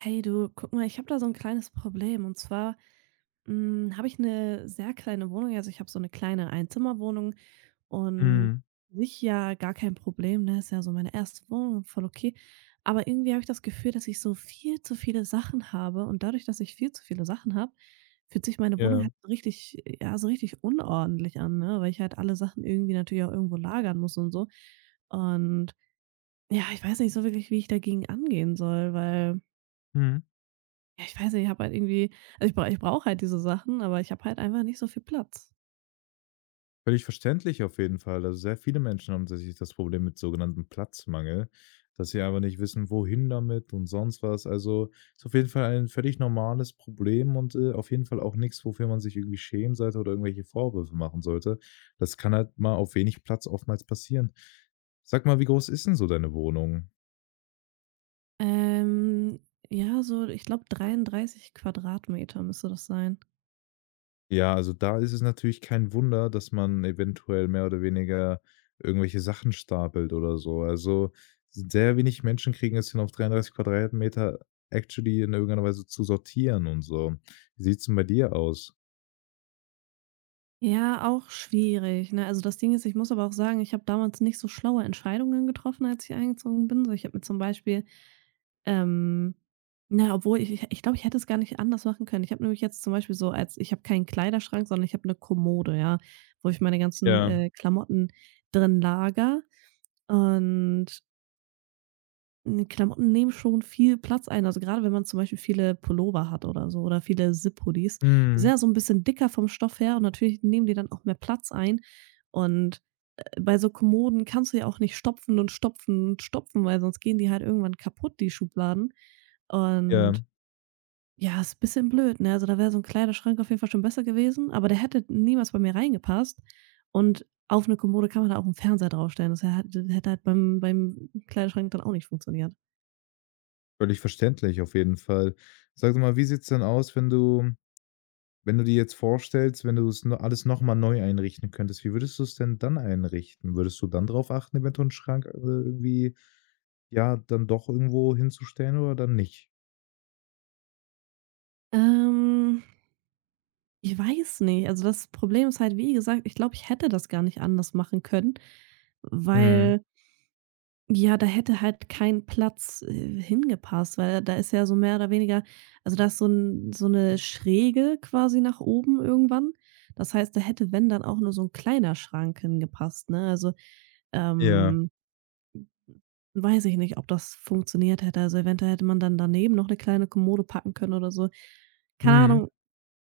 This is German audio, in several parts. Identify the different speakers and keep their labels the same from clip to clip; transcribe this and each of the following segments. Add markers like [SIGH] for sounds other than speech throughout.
Speaker 1: Hey du, guck mal, ich habe da so ein kleines Problem und zwar, habe ich eine sehr kleine Wohnung. Also, ich habe so eine kleine Einzimmerwohnung und
Speaker 2: Mhm.
Speaker 1: sich ja gar kein Problem, ne? Ist ja so meine erste Wohnung, voll okay. Aber irgendwie habe ich das Gefühl, dass ich so viel zu viele Sachen habe und dadurch, dass ich viel zu viele Sachen habe, fühlt sich meine Wohnung
Speaker 2: Ja.
Speaker 1: halt so richtig ja, so richtig unordentlich an, ne, weil ich halt alle Sachen irgendwie natürlich auch irgendwo lagern muss und so. Und ja, ich weiß nicht so wirklich, wie ich dagegen angehen soll, weil
Speaker 2: Mhm.
Speaker 1: ja, ich weiß nicht, ich habe halt irgendwie also ich brauche halt diese Sachen, aber ich habe halt einfach nicht so viel Platz.
Speaker 2: Völlig verständlich auf jeden Fall. Also, sehr viele Menschen haben tatsächlich das Problem mit sogenanntem Platzmangel, dass sie aber nicht wissen, wohin damit und sonst was. Also, ist auf jeden Fall ein völlig normales Problem und, auf jeden Fall auch nichts, wofür man sich irgendwie schämen sollte oder irgendwelche Vorwürfe machen sollte. Das kann halt mal auf wenig Platz oftmals passieren. Sag mal, wie groß ist denn so deine Wohnung?
Speaker 1: Ähm, ja, so, ich glaube, 33 Quadratmeter müsste das sein.
Speaker 2: Ja, also da ist es natürlich kein Wunder, dass man eventuell mehr oder weniger irgendwelche Sachen stapelt oder so. Also, sehr wenig Menschen kriegen es hin, auf 33 Quadratmeter actually in irgendeiner Weise zu sortieren und so. Wie sieht's denn bei dir aus?
Speaker 1: Ja, auch schwierig, ne? Also das Ding ist, ich muss aber auch sagen, ich habe damals nicht so schlaue Entscheidungen getroffen, als ich eingezogen bin. So, ich habe mir zum Beispiel, ähm na, obwohl ich glaube, ich hätte es gar nicht anders machen können. Ich habe nämlich jetzt zum Beispiel so als ich habe keinen Kleiderschrank, sondern ich habe eine Kommode, ja, wo ich meine ganzen,
Speaker 2: Ja,
Speaker 1: Klamotten drin lager. Und, Klamotten nehmen schon viel Platz ein. Also, gerade wenn man zum Beispiel viele Pullover hat oder so oder viele Zip-Hoodies, die sind
Speaker 2: mhm,
Speaker 1: ja so ein bisschen dicker vom Stoff her und natürlich nehmen die dann auch mehr Platz ein. Und, bei so Kommoden kannst du ja auch nicht stopfen und stopfen und stopfen, weil sonst gehen die halt irgendwann kaputt, die Schubladen.
Speaker 2: ja,
Speaker 1: Und ja, ist ein bisschen blöd, ne? Also, da wäre so 'n Kleiderschrank auf jeden Fall schon besser gewesen, aber der hätte niemals bei mir reingepasst. Und auf eine Kommode kann man da auch einen Fernseher draufstellen. Das hä hätte hätte halt beim Kleiderschrank dann auch nicht funktioniert.
Speaker 2: völlig verständlich auf jeden Fall. Sag doch mal, wie sieht's denn aus, wenn du dir jetzt vorstellst, wenn du es no alles noch mal neu einrichten könntest, wie würdest du es denn dann einrichten? Würdest du dann darauf achten, eventuell 'n Schrank, irgendwie, ja, dann doch irgendwo hinzustellen oder dann nicht?
Speaker 1: Ähm. Ich weiß nicht. Also, das Problem ist halt, wie gesagt, ich glaube, ich hätte das gar nicht anders machen können,
Speaker 2: Mhm.
Speaker 1: weil ja, da hätte halt kein Platz, hingepasst, weil da ist ja so mehr oder weniger also, da ist so 'ne Schräge quasi nach oben irgendwann. Das heißt, da hätte, wenn, dann auch nur so ein kleiner Schrank hingepasst, ne? Also,
Speaker 2: Ja.
Speaker 1: ähm, weiß ich nicht, ob das funktioniert hätte. Also, eventuell hätte man dann daneben noch eine kleine Kommode packen können oder so. Keine
Speaker 2: Mhm.
Speaker 1: Ahnung,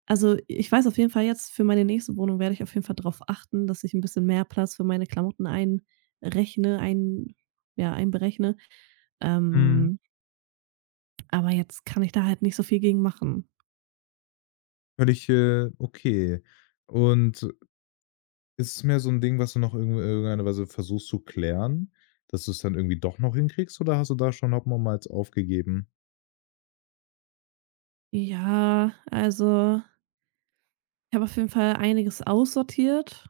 Speaker 1: also, ich weiß auf jeden Fall jetzt für meine nächste Wohnung werde ich auf jeden Fall darauf achten, dass ich ein bisschen mehr Platz für meine Klamotten einrechne, ein ja, einberechne.
Speaker 2: Mhm.
Speaker 1: Ähm, aber jetzt kann ich da halt nicht so viel gegen machen.
Speaker 2: Völlig, okay. Und ist es mehr so ein Ding, was du noch irgendeiner Weise versuchst zu klären, dass du es dann irgendwie doch noch hinkriegst oder hast du da schon nochmals aufgegeben?
Speaker 1: Ja, also, ich habe auf jeden Fall einiges aussortiert,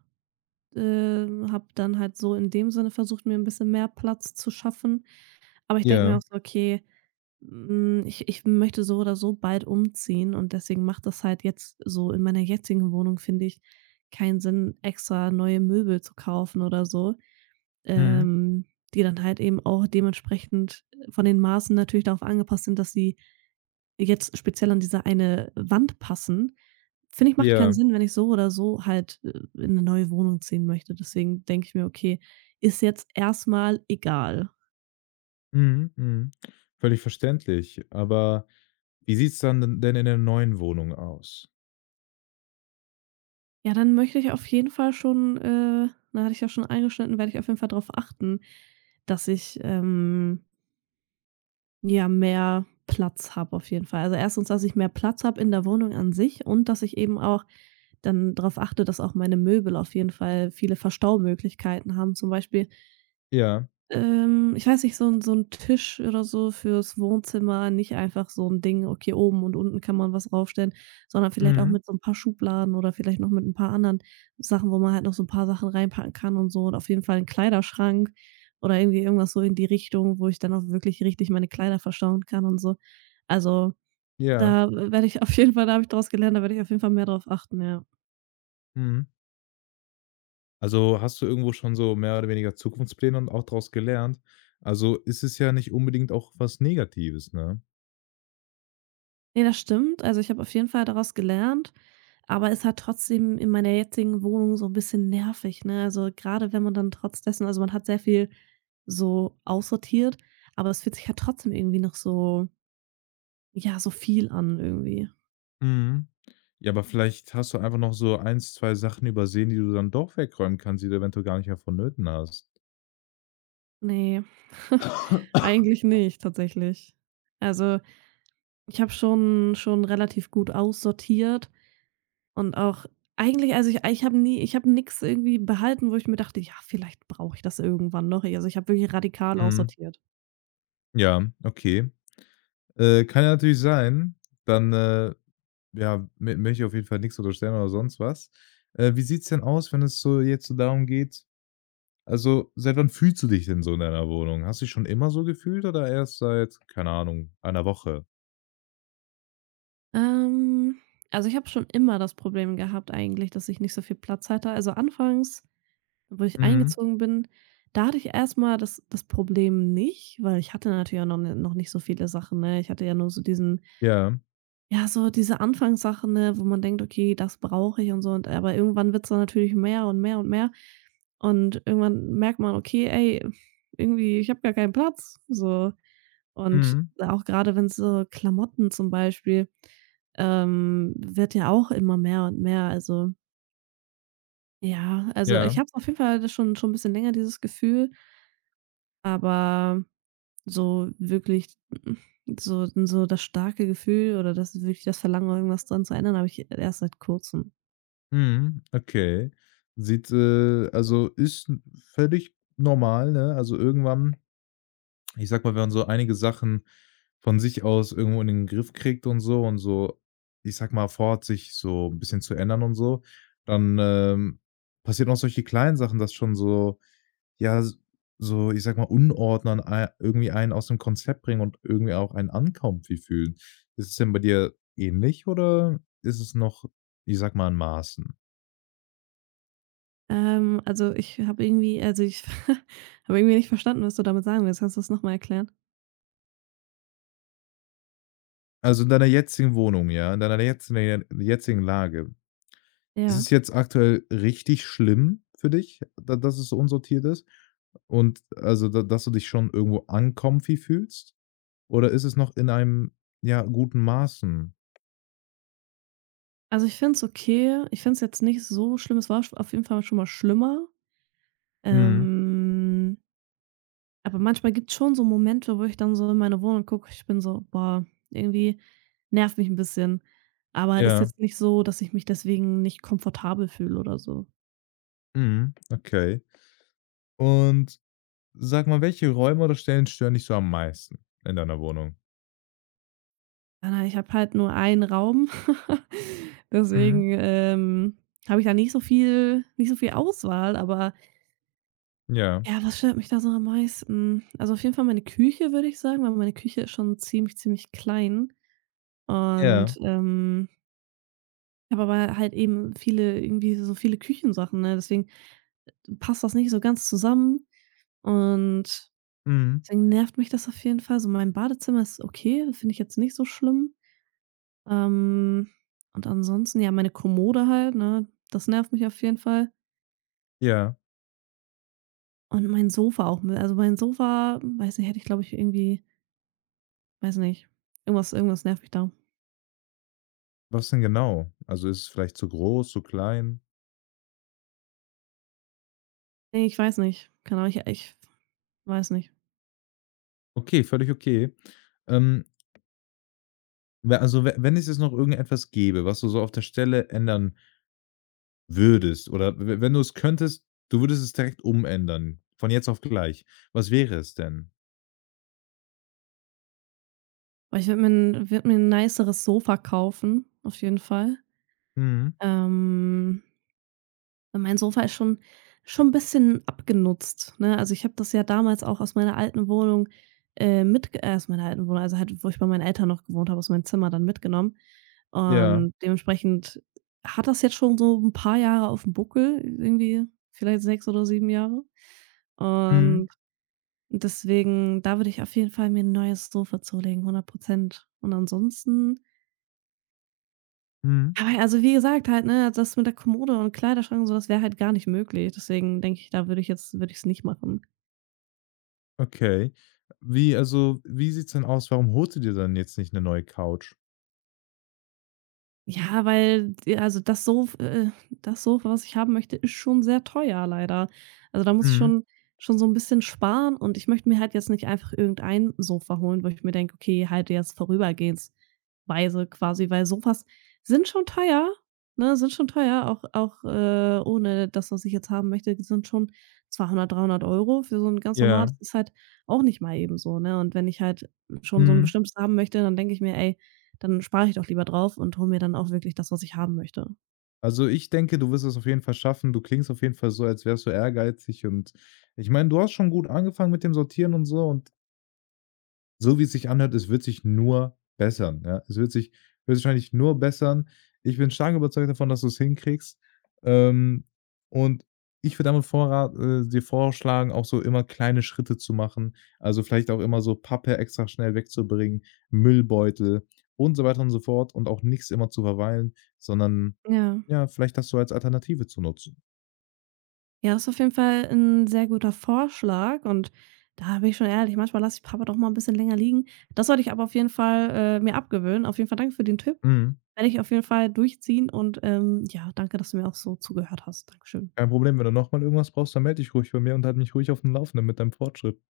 Speaker 1: habe dann halt so in dem Sinne versucht, mir ein bisschen mehr Platz zu schaffen. Aber ich denke mir
Speaker 2: Ja.
Speaker 1: auch so: „Okay, ich möchte so oder so bald umziehen und deswegen macht das halt jetzt so in meiner jetzigen Wohnung, finde ich, keinen Sinn, extra neue Möbel zu kaufen oder so,
Speaker 2: Mhm.
Speaker 1: ähm, die dann halt eben auch dementsprechend von den Maßen natürlich darauf angepasst sind, dass sie jetzt speziell an diese eine Wand passen. Finde ich, macht keinen
Speaker 2: Ja.
Speaker 1: Sinn, wenn ich so oder so halt, in eine neue Wohnung ziehen möchte. Deswegen denke ich mir: „Okay, ist jetzt erstmal egal."
Speaker 2: Mhm. Mhm. Völlig verständlich. Aber wie sieht's dann denn in der neuen Wohnung aus?
Speaker 1: Ja, dann möchte ich auf jeden Fall schon, na, hatte ich ja schon eingeschnitten, werde ich auf jeden Fall darauf achten, dass ich, ja, mehr Platz habe auf jeden Fall. Also, erstens, dass ich mehr Platz habe in der Wohnung an sich und dass ich eben auch dann darauf achte, dass auch meine Möbel auf jeden Fall viele Verstaumöglichkeiten haben. Zum Beispiel
Speaker 2: Ja,
Speaker 1: ich weiß nicht, so ein Tisch oder so fürs Wohnzimmer, nicht einfach so ein Ding, okay, oben und unten kann man was draufstellen, sondern vielleicht auch
Speaker 2: mhm,
Speaker 1: mit so ein paar Schubladen oder vielleicht noch mit ein paar anderen Sachen, wo man halt noch so ein paar Sachen reinpacken kann und so und auf jeden Fall 'n Kleiderschrank oder irgendwie irgendwas so in die Richtung, wo ich dann auch wirklich richtig meine Kleider verstauen kann und so. Also,
Speaker 2: ja,
Speaker 1: da werde ich auf jeden Fall da habe ich draus gelernt, da werde ich auf jeden Fall mehr drauf achten, ja.
Speaker 2: mhm. Also, hast du irgendwo schon so mehr oder weniger Zukunftspläne und auch daraus gelernt? Also, ist es ja nicht unbedingt auch was Negatives, ne?
Speaker 1: Ne, das stimmt. Also, ich habe auf jeden Fall daraus gelernt, aber ist halt trotzdem in meiner jetzigen Wohnung so ein bisschen nervig, ne? Also, gerade wenn man dann trotz dessen also, man hat sehr viel so aussortiert, aber es fühlt sich halt trotzdem irgendwie noch so ja, so viel an irgendwie.
Speaker 2: Mhm. Ja, aber vielleicht hast du einfach noch so eins, 2 Sachen übersehen, die du dann doch wegräumen kannst, die du eventuell gar nicht mehr vonnöten hast.
Speaker 1: Ne, [LAUGHS] eigentlich nicht tatsächlich. Also, ich habe schon relativ gut aussortiert. Und auch eigentlich also, ich habe nie ich habe nichts irgendwie behalten, wo ich mir dachte: „Ja, vielleicht brauche ich das irgendwann noch." Also, ich habe wirklich radikal
Speaker 2: Mhm.
Speaker 1: aussortiert.
Speaker 2: Ja, okay. Kann ja natürlich sein. Dann, ja, mö möchte ich auf jeden Fall nichts unterstellen oder sonst was. Wie sieht's denn aus, wenn es so jetzt so darum geht. Also, seit wann fühlst du dich denn so in deiner Wohnung? Hast du dich schon immer so gefühlt oder erst seit, keine Ahnung, einer Woche?
Speaker 1: Ähm, also, ich habe schon immer das Problem gehabt eigentlich, dass ich nicht so viel Platz hatte. Also, anfangs, wo ich
Speaker 2: Mhm.
Speaker 1: eingezogen bin, da hatte ich erstmal das Problem nicht, weil ich hatte natürlich auch noch nicht so viele Sachen, ne? Ich hatte ja nur so diesen
Speaker 2: Ja.
Speaker 1: Ja, so diese Anfangssachen, ne, wo man denkt: „Okay, das brauche ich" und so und aber irgendwann wird's dann natürlich mehr und mehr und mehr. Und irgendwann merkt man: „Okay, ey, irgendwie, ich habe gar keinen Platz", so. Und
Speaker 2: Mhm.
Speaker 1: auch gerade wenn so Klamotten zum Beispiel, wird ja auch immer mehr und mehr. Also, ja, also,
Speaker 2: Ja.
Speaker 1: ich habe auf jeden Fall das schon ein bisschen länger dieses Gefühl, aber so wirklich so das starke Gefühl oder das wirklich das Verlangen, irgendwas dran zu ändern, habe ich erst seit Kurzem.
Speaker 2: Mhm. Okay. Also, ist 'n völlig normal, ne? Also, irgendwann, ich sag mal, wenn man so einige Sachen von sich aus irgendwo in den Griff kriegt und so, ich sag mal, vorhat, sich so ein bisschen zu ändern und so, dann, passieren auch solche kleinen Sachen, dass schon so. Ja, s so, ich sag mal, Unordnern ei irgendwie einen aus dem Konzept bringen und irgendwie auch einen uncomfy fühlen. Ist es denn bei dir ähnlich oder ist es noch, ich sag mal, in Maßen?
Speaker 1: Also, ich habe irgendwie also, ich [LAUGHS] habe irgendwie nicht verstanden, was du damit sagen willst. Kannst du das noch mal erklären?
Speaker 2: Also, in deiner jetzigen Wohnung, ja, in deiner jetzigen Lage. Ist
Speaker 1: Ja.
Speaker 2: es jetzt aktuell richtig schlimm für dich, da dass es so unsortiert ist und also, da dass du dich schon irgendwo uncomfy fühlst? Oder ist es noch in einem, ja, guten Maßen?
Speaker 1: Also, ich finde es okay. Ich finde es jetzt nicht so schlimm. Es war auf jeden Fall schon mal schlimmer.
Speaker 2: Mhm.
Speaker 1: Ähm Aber manchmal gibt es schon so Momente, wo ich dann so in meine Wohnung gucke, ich bin so: „Boah, irgendwie nervt mich ein bisschen." Aber ist
Speaker 2: Ja.
Speaker 1: jetzt nicht so, dass ich mich deswegen nicht komfortabel fühle oder so.
Speaker 2: Mhm. Okay. Und sag mal, welche Räume oder Stellen stören dich so am meisten in deiner Wohnung?
Speaker 1: Nein, nein, ich habe halt nur einen Raum. [LAUGHS]
Speaker 2: Mhm.
Speaker 1: Deswegen, habe ich da nicht so viel Auswahl, aber
Speaker 2: Ja.
Speaker 1: ja, was stört mich da so am meisten? Also, auf jeden Fall meine Küche, würde ich sagen, weil meine Küche ist schon ziemlich, ziemlich klein
Speaker 2: Ja.
Speaker 1: und, ich habe aber halt eben viele irgendwie so viele Küchensachen, ne? Deswegen passt das nicht so ganz zusammen und
Speaker 2: Mhm.
Speaker 1: deswegen nervt mich das auf jeden Fall. So mein Badezimmer ist okay, finde ich jetzt nicht so schlimm. Ähm, und ansonsten, ja, meine Kommode halt, ne, das nervt mich auf jeden Fall.
Speaker 2: Ja.
Speaker 1: Und mein Sofa auch. Also mein Sofa, weiß nicht, hätte ich glaube ich irgendwie, weiß nicht, irgendwas nervt mich da.
Speaker 2: Was denn genau? Also, ist es vielleicht zu groß, zu klein?
Speaker 1: Nee, ich weiß nicht. Keine Ahnung, ich weiß nicht.
Speaker 2: Okay, völlig okay. Ähm, we also, we wenn es jetzt noch irgendetwas gäbe, was du so auf der Stelle ändern würdest oder w wenn du es könntest, du würdest es direkt umändern, von jetzt auf gleich. Was wäre es denn?
Speaker 1: Aber ich würde mir, würd mir ein niceres Sofa kaufen, auf jeden Fall.
Speaker 2: Mhm.
Speaker 1: Ähm, Weil mein Sofa ist schon 'n bisschen abgenutzt, ne? Also, ich habe das ja damals auch aus meiner alten Wohnung, also, halt, wo ich bei meinen Eltern noch gewohnt habe, aus meinem Zimmer dann mitgenommen.
Speaker 2: Ja.
Speaker 1: Und dementsprechend hat das jetzt schon so ein paar Jahre auf dem Buckel, irgendwie vielleicht 6 oder 7 Jahre.
Speaker 2: Mhm.
Speaker 1: Und deswegen, da würde ich auf jeden Fall mir ein neues Sofa zulegen, 100%. Und ansonsten
Speaker 2: Mhm.
Speaker 1: Aber ja, also, wie gesagt, halt, ne, das mit der Kommode und Kleiderschrank und so, das wäre halt gar nicht möglich. Deswegen denke ich, da würde ich jetzt würde ich es nicht machen.
Speaker 2: Okay. Wie also, wie sieht's denn aus? Warum holst du dir dann jetzt nicht eine neue Couch?
Speaker 1: Ja, weil d also das Sofa, was ich haben möchte, ist schon sehr teuer leider. Also, da muss ich
Speaker 2: Mhm.
Speaker 1: schon so ein bisschen sparen und ich möchte mir halt jetzt nicht einfach irgendein Sofa holen, wo ich mir denke: „Okay, halt jetzt vorübergehensweise quasi", weil Sofas sind schon teuer, ne, sind schon teuer, ohne das, was ich jetzt haben möchte, sind schon 200, 300 Euro für so ein ganz normales
Speaker 2: Ja.
Speaker 1: ist halt auch nicht mal eben so, ne? Und wenn ich halt schon so ein
Speaker 2: Mhm.
Speaker 1: bestimmtes haben möchte, dann denke ich mir: „Ey, dann spare ich doch lieber drauf und hole mir dann auch wirklich das, was ich haben möchte.
Speaker 2: Also, ich denke, du wirst es auf jeden Fall schaffen. Du klingst auf jeden Fall so, als wärst du ehrgeizig und ich meine, du hast schon gut angefangen mit dem Sortieren und so und so wie es sich anhört, es wird sich nur bessern, ja? Es wird sich höchstwahrscheinlich nur bessern. Ich bin stark überzeugt davon, dass du es hinkriegst. Ähm, und ich würde damit vorra dir vorschlagen, auch so immer kleine Schritte zu machen. Also, vielleicht auch immer so Pappe extra schnell wegzubringen, Müllbeutel und so weiter und so fort und auch nichts immer zu verweilen, sondern,
Speaker 1: Ja.
Speaker 2: ja, vielleicht das so als Alternative zu nutzen.
Speaker 1: Ja, das ist auf jeden Fall ein sehr guter Vorschlag und da bin ich schon ehrlich, manchmal lasse ich Papa doch mal ein bisschen länger liegen. Das sollte ich aber auf jeden Fall, mir abgewöhnen. Auf jeden Fall danke für den Tipp.
Speaker 2: Mhm.
Speaker 1: Werde ich auf jeden Fall durchziehen und, ja, danke, dass du mir auch so zugehört hast. Dankeschön.
Speaker 2: Kein Problem, wenn du nochmal irgendwas brauchst, dann melde dich ruhig bei mir und halt mich ruhig auf dem Laufenden mit deinem Fortschritt.